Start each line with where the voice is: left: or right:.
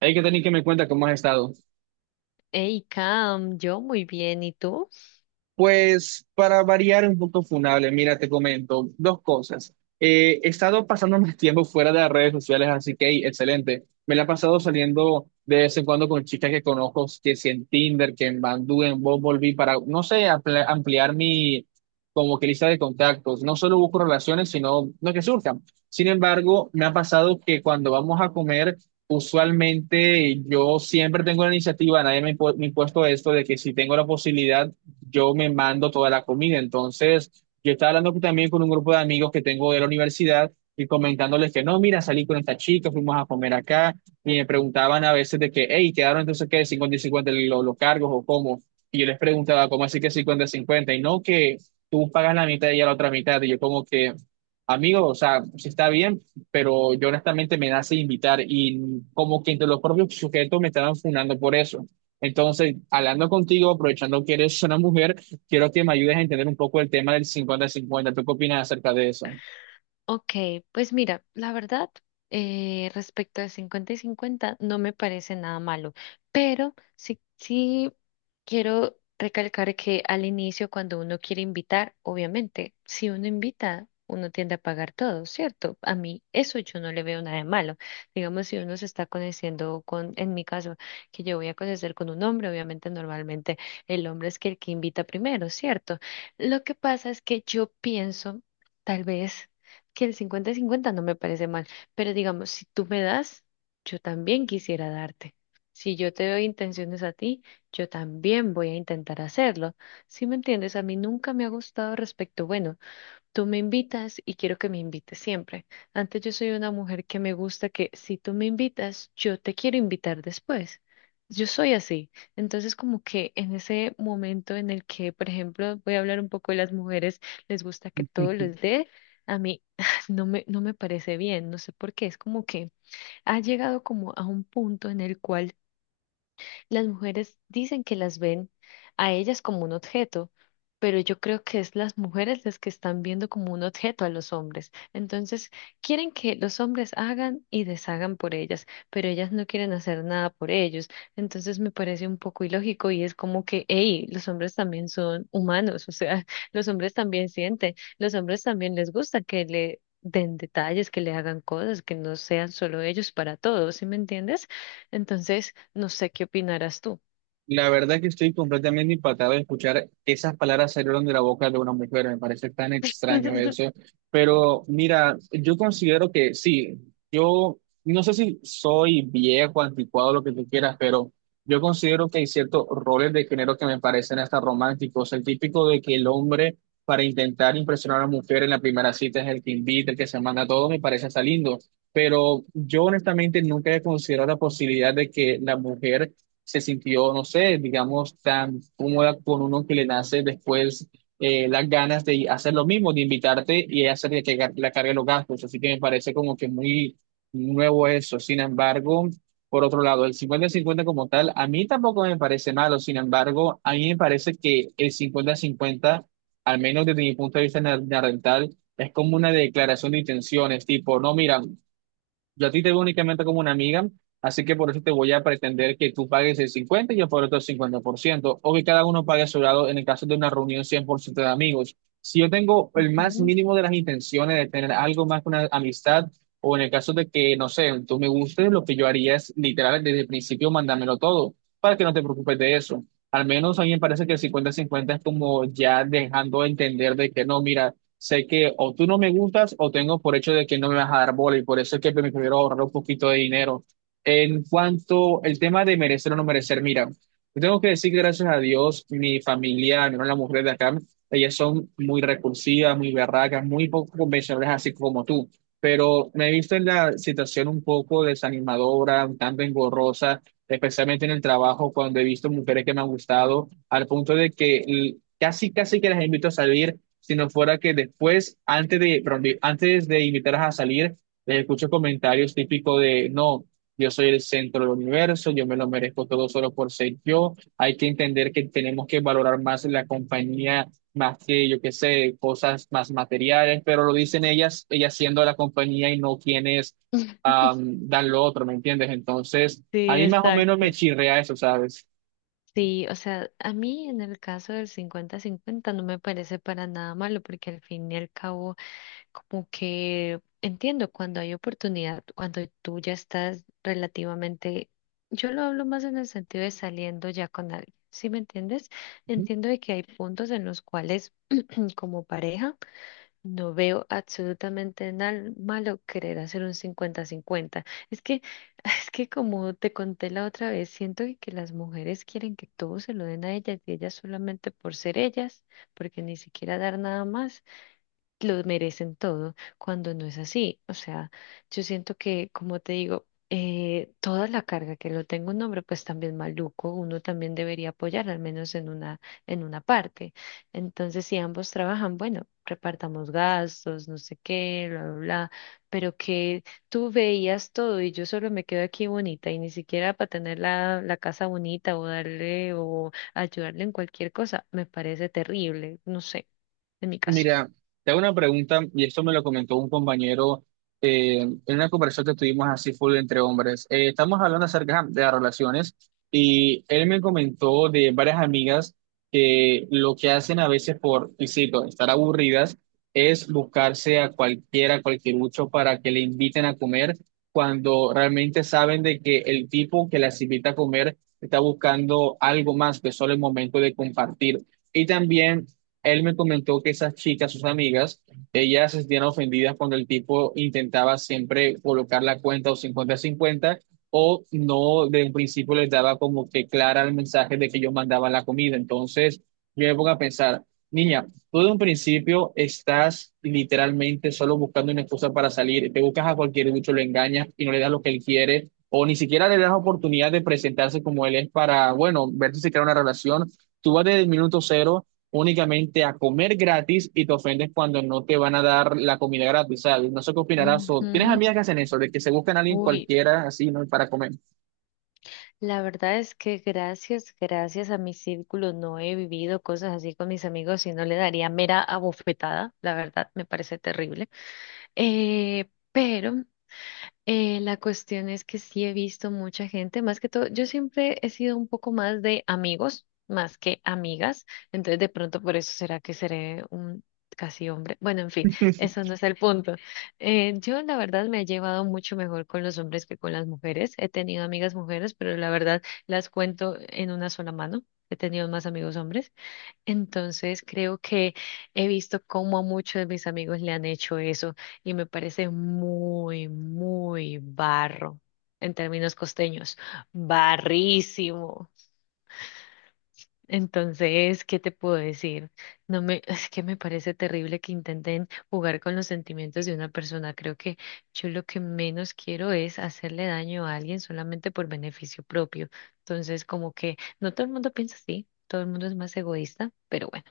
right: Hay que tener que me cuenta cómo has estado.
left: Hey, Cam, yo muy bien, ¿y tú?
right: Pues para variar un poco funable, mira, te comento dos cosas. He estado pasando más tiempo fuera de las redes sociales, así que hey, excelente. Me la he pasado saliendo de vez en cuando con chicas que conozco, que si en Tinder, que en Bandú, en Bumble, para, no sé, ampliar mi como que lista de contactos. No solo busco relaciones, sino lo que surjan. Sin embargo, me ha pasado que cuando vamos a comer, usualmente yo siempre tengo la iniciativa, nadie me ha impuesto esto de que si tengo la posibilidad yo me mando toda la comida. Entonces, yo estaba hablando también con un grupo de amigos que tengo de la universidad y comentándoles que no, mira, salí con esta chica, fuimos a comer acá y me preguntaban a veces de que, hey, quedaron entonces que 50 y 50 los cargos o cómo. Y yo les preguntaba, ¿cómo así que 50 y cincuenta? Y no, que tú pagas la mitad y ella la otra mitad. Y yo como que, amigo, o sea, sí está bien, pero yo honestamente me nace invitar y como que entre los propios sujetos me estaban fundando por eso. Entonces, hablando contigo, aprovechando que eres una mujer, quiero que me ayudes a entender un poco el tema del 50-50. ¿Tú qué opinas acerca de eso?
left: Ok, pues mira, la verdad, respecto de 50 y 50 no me parece nada malo, pero sí quiero recalcar que al inicio, cuando uno quiere invitar, obviamente, si uno invita, uno tiende a pagar todo, ¿cierto? A mí eso yo no le veo nada de malo. Digamos, si uno se está conociendo con, en mi caso, que yo voy a conocer con un hombre, obviamente normalmente el hombre es que el que invita primero, ¿cierto? Lo que pasa es que yo pienso, tal vez que el 50-50 no me parece mal, pero digamos, si tú me das, yo también quisiera darte. Si yo te doy intenciones a ti, yo también voy a intentar hacerlo. Si me entiendes, a mí nunca me ha gustado respecto, bueno, tú me invitas y quiero que me invites siempre. Antes yo soy una mujer que me gusta que si tú me invitas, yo te quiero invitar después. Yo soy así. Entonces, como que en ese momento en el que, por ejemplo, voy a hablar un poco de las mujeres, les gusta que todo les dé, a mí no me parece bien, no sé por qué. Es como que ha llegado como a un punto en el cual las mujeres dicen que las ven a ellas como un objeto, pero yo creo que es las mujeres las que están viendo como un objeto a los hombres. Entonces, quieren que los hombres hagan y deshagan por ellas, pero ellas no quieren hacer nada por ellos. Entonces, me parece un poco ilógico y es como que, hey, los hombres también son humanos, o sea, los hombres también sienten, los hombres también les gusta que le den detalles, que le hagan cosas, que no sean solo ellos para todos, ¿sí me entiendes? Entonces, no sé qué opinarás tú.
right: La verdad es que estoy completamente impactado de escuchar esas palabras salieron de la boca de una mujer. Me parece tan extraño eso. Pero mira, yo considero que sí, yo no sé si soy viejo, anticuado, lo que tú quieras, pero yo considero que hay ciertos roles de género que me parecen hasta románticos. El típico de que el hombre, para intentar impresionar a la mujer en la primera cita, es el que invita, el que se manda todo, me parece hasta lindo. Pero yo honestamente nunca he considerado la posibilidad de que la mujer se sintió, no sé, digamos, tan cómoda con uno que le nace después las ganas de hacer lo mismo, de invitarte y hacer que la cargue los gastos. Así que me parece como que muy nuevo eso. Sin embargo, por otro lado, el cincuenta-cincuenta como tal, a mí tampoco me parece malo. Sin embargo, a mí me parece que el cincuenta-cincuenta, al menos desde mi punto de vista narrental, es como una declaración de intenciones, tipo, no, mira, yo a ti te veo únicamente como una amiga, así que por eso te voy a pretender que tú pagues el 50 y yo por otro 50%, o que cada uno pague a su lado en el caso de una reunión 100% de amigos. Si yo tengo el más
left: Ujú.
right: mínimo de las intenciones de tener algo más que una amistad, o en el caso de que, no sé, tú me gustes, lo que yo haría es literal desde el principio mandármelo todo, para que no te preocupes de eso. Al menos a mí me parece que el cincuenta 50 es como ya dejando entender de que no, mira, sé que o tú no me gustas o tengo por hecho de que no me vas a dar bola y por eso es que me prefiero ahorrar un poquito de dinero. En cuanto al tema de merecer o no merecer, mira, yo tengo que decir que gracias a Dios, mi familia, mi la mujer de acá, ellas son muy recursivas, muy berracas, muy poco convencionales, así como tú. Pero me he visto en la situación un poco desanimadora, un tanto engorrosa, especialmente en el trabajo, cuando he visto mujeres que me han gustado, al punto de que casi, casi que las invito a salir si no fuera que después, antes de, perdón, antes de invitarlas a salir, les escucho comentarios típicos de, no, yo soy el centro del universo, yo me lo merezco todo solo por ser yo, hay que entender que tenemos que valorar más la compañía, más que, yo qué sé, cosas más materiales, pero lo dicen ellas, ellas siendo la compañía y no quienes dan lo otro, ¿me entiendes? Entonces, a
left: Sí,
right: mí más o menos me
left: exacto.
right: chirrea eso, ¿sabes?
left: Sí, o sea, a mí en el caso del cincuenta-cincuenta no me parece para nada malo porque al fin y al cabo como que entiendo cuando hay oportunidad, cuando tú ya estás relativamente, yo lo hablo más en el sentido de saliendo ya con alguien, ¿sí me entiendes? Entiendo de que hay puntos en los cuales como pareja. No veo absolutamente nada malo querer hacer un 50-50. Es que, es que como te conté la otra vez, siento que las mujeres quieren que todo se lo den a ellas y ellas solamente por ser ellas, porque ni siquiera dar nada más, lo merecen todo, cuando no es así. O sea, yo siento que, como te digo, toda la carga que lo tenga un hombre, pues también maluco, uno también debería apoyar, al menos en una parte. Entonces, si ambos trabajan, bueno, repartamos gastos, no sé qué, bla, bla, bla, pero que tú veías todo y yo solo me quedo aquí bonita y ni siquiera para tener la casa bonita o darle o ayudarle en cualquier cosa, me parece terrible, no sé, en mi caso.
right: Mira, te hago una pregunta y esto me lo comentó un compañero en una conversación que tuvimos así full entre hombres. Estamos hablando acerca de las relaciones y él me comentó de varias amigas que lo que hacen a veces por, y cito, estar aburridas es buscarse a cualquiera, cualquier ucho para que le inviten a comer cuando realmente saben de que el tipo que las invita a comer está buscando algo más que solo el momento de compartir. Y también él me comentó que esas chicas, sus amigas, ellas se sentían ofendidas cuando el tipo intentaba siempre colocar la cuenta o cincuenta a cincuenta o no, de un principio les daba como que clara el mensaje de que yo mandaba la comida. Entonces, yo me pongo a pensar, niña, tú de un principio estás literalmente solo buscando una excusa para salir, te buscas a cualquier bicho, lo engañas y no le das lo que él quiere. O ni siquiera le das oportunidad de presentarse como él es para, bueno, ver si se crea una relación. Tú vas desde el minuto cero únicamente a comer gratis y te ofendes cuando no te van a dar la comida gratis, ¿sabes? No sé qué opinarás. O, ¿tienes
left: Ujú.
right: amigas que hacen eso, de que se buscan a alguien
left: Uy,
right: cualquiera así, ¿no? Para comer?
left: la verdad es que gracias a mi círculo no he vivido cosas así con mis amigos y no le daría mera abofetada, la verdad me parece terrible. Pero la cuestión es que sí he visto mucha gente, más que todo, yo siempre he sido un poco más de amigos, más que amigas, entonces de pronto por eso será que seré un casi hombre. Bueno, en fin, eso no es el punto. Yo la verdad me he llevado mucho mejor con los hombres que con las mujeres. He tenido amigas mujeres, pero la verdad las cuento en una sola mano. He tenido más amigos hombres. Entonces creo que he visto cómo a muchos de mis amigos le han hecho eso y me parece muy, muy barro en términos costeños, barrísimo. Entonces, ¿qué te puedo decir? No me, es que me parece terrible que intenten jugar con los sentimientos de una persona. Creo que yo lo que menos quiero es hacerle daño a alguien solamente por beneficio propio. Entonces, como que no todo el mundo piensa así, todo el mundo es más egoísta, pero bueno.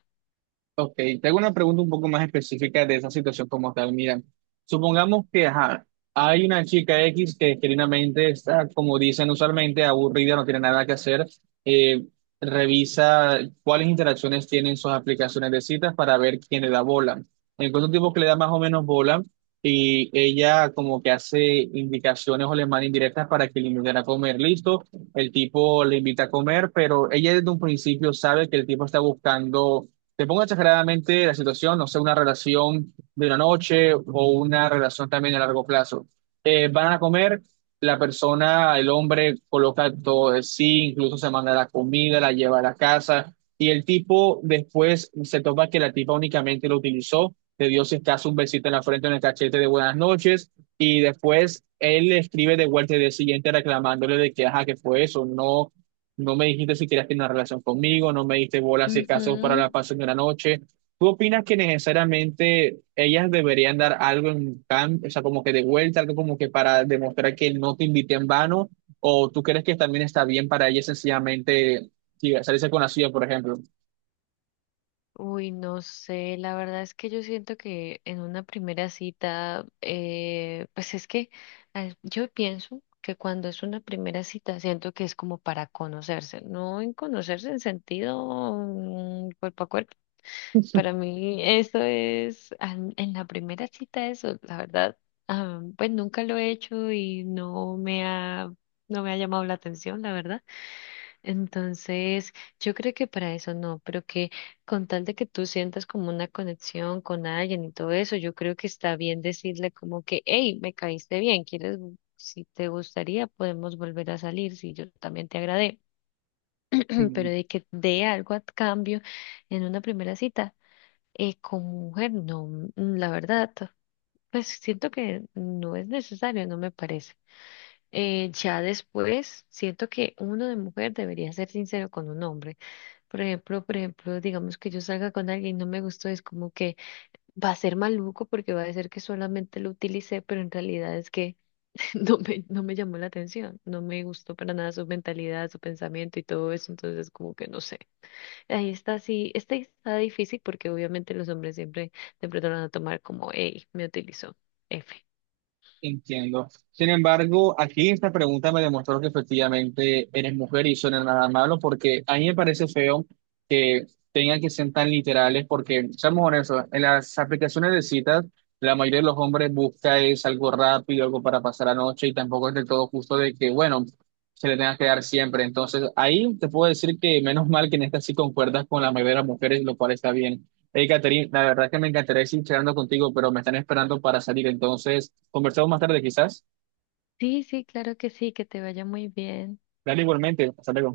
right: Ok, te hago una pregunta un poco más específica de esa situación como tal. Mira, supongamos que ajá, hay una chica X que genuinamente está, como dicen usualmente, aburrida, no tiene nada que hacer. eh, Revisa cuáles interacciones tienen sus aplicaciones de citas para ver quién le da bola. Encuentra un tipo que le da más o menos bola y ella como que hace indicaciones o le manda indirectas para que le inviten a comer. Listo, el tipo le invita a comer, pero ella desde un principio sabe que el tipo está buscando, te pongo exageradamente la situación, no sé, una relación de una noche o una relación también a largo plazo. Van a comer, la persona, el hombre, coloca todo de sí, incluso se manda la comida, la lleva a la casa, y el tipo después se topa que la tipa únicamente lo utilizó, le dio si acaso un besito en la frente, en el cachete de buenas noches, y después él le escribe de vuelta el día siguiente reclamándole de que, ajá, que fue eso, no me dijiste si querías tener una relación conmigo, no me diste bolas si acaso para
left: Ujú.
right: la pasión de la noche. ¿Tú opinas que necesariamente ellas deberían dar algo en cambio, o sea, como que de vuelta, algo como que para demostrar que no te invité en vano? ¿O tú crees que también está bien para ellas sencillamente sí, salirse con la suya, por ejemplo?
left: Uy, no sé, la verdad es que yo siento que en una primera cita, pues es que yo pienso que cuando es una primera cita, siento que es como para conocerse, no en conocerse en sentido cuerpo a cuerpo. Para mí eso es, en la primera cita eso, la verdad, ah, pues nunca lo he hecho y no me ha llamado la atención, la verdad. Entonces, yo creo que para eso no, pero que con tal de que tú sientas como una conexión con alguien y todo eso, yo creo que está bien decirle como que, hey, me caíste bien, quieres, si te gustaría, podemos volver a salir, si yo también te agradé, pero de que dé algo a cambio en una primera cita, como mujer, no, mm, mm, la verdad, pues siento que no es necesario, no me parece. Ya después, siento que uno de mujer debería ser sincero con un hombre. Por ejemplo, digamos que yo salga con alguien y no me gustó, es como que va a ser maluco porque va a decir que solamente lo utilicé, pero en realidad es que no me llamó la atención, no me gustó para nada su mentalidad, su pensamiento y todo eso, entonces como que no sé. Ahí está, sí, este está difícil porque obviamente los hombres siempre te pronto lo van a tomar como, hey, me utilizó, F.
right: Entiendo. Sin embargo, aquí esta pregunta me demostró que efectivamente eres mujer y eso no es nada malo, porque a mí me parece feo que tengan que ser tan literales, porque seamos honestos, en las aplicaciones de citas, la mayoría de los hombres busca es algo rápido, algo para pasar la noche, y tampoco es del todo justo de que, bueno, se le tenga que dar siempre. Entonces, ahí te puedo decir que menos mal que en esta sí concuerdas con la mayoría de las mujeres, lo cual está bien. Hey, Catherine, la verdad es que me encantaría seguir charlando contigo, pero me están esperando para salir, entonces conversamos más tarde quizás.
left: Sí, sí, claro que sí, que te vaya muy bien.
right: Dale igualmente, hasta luego.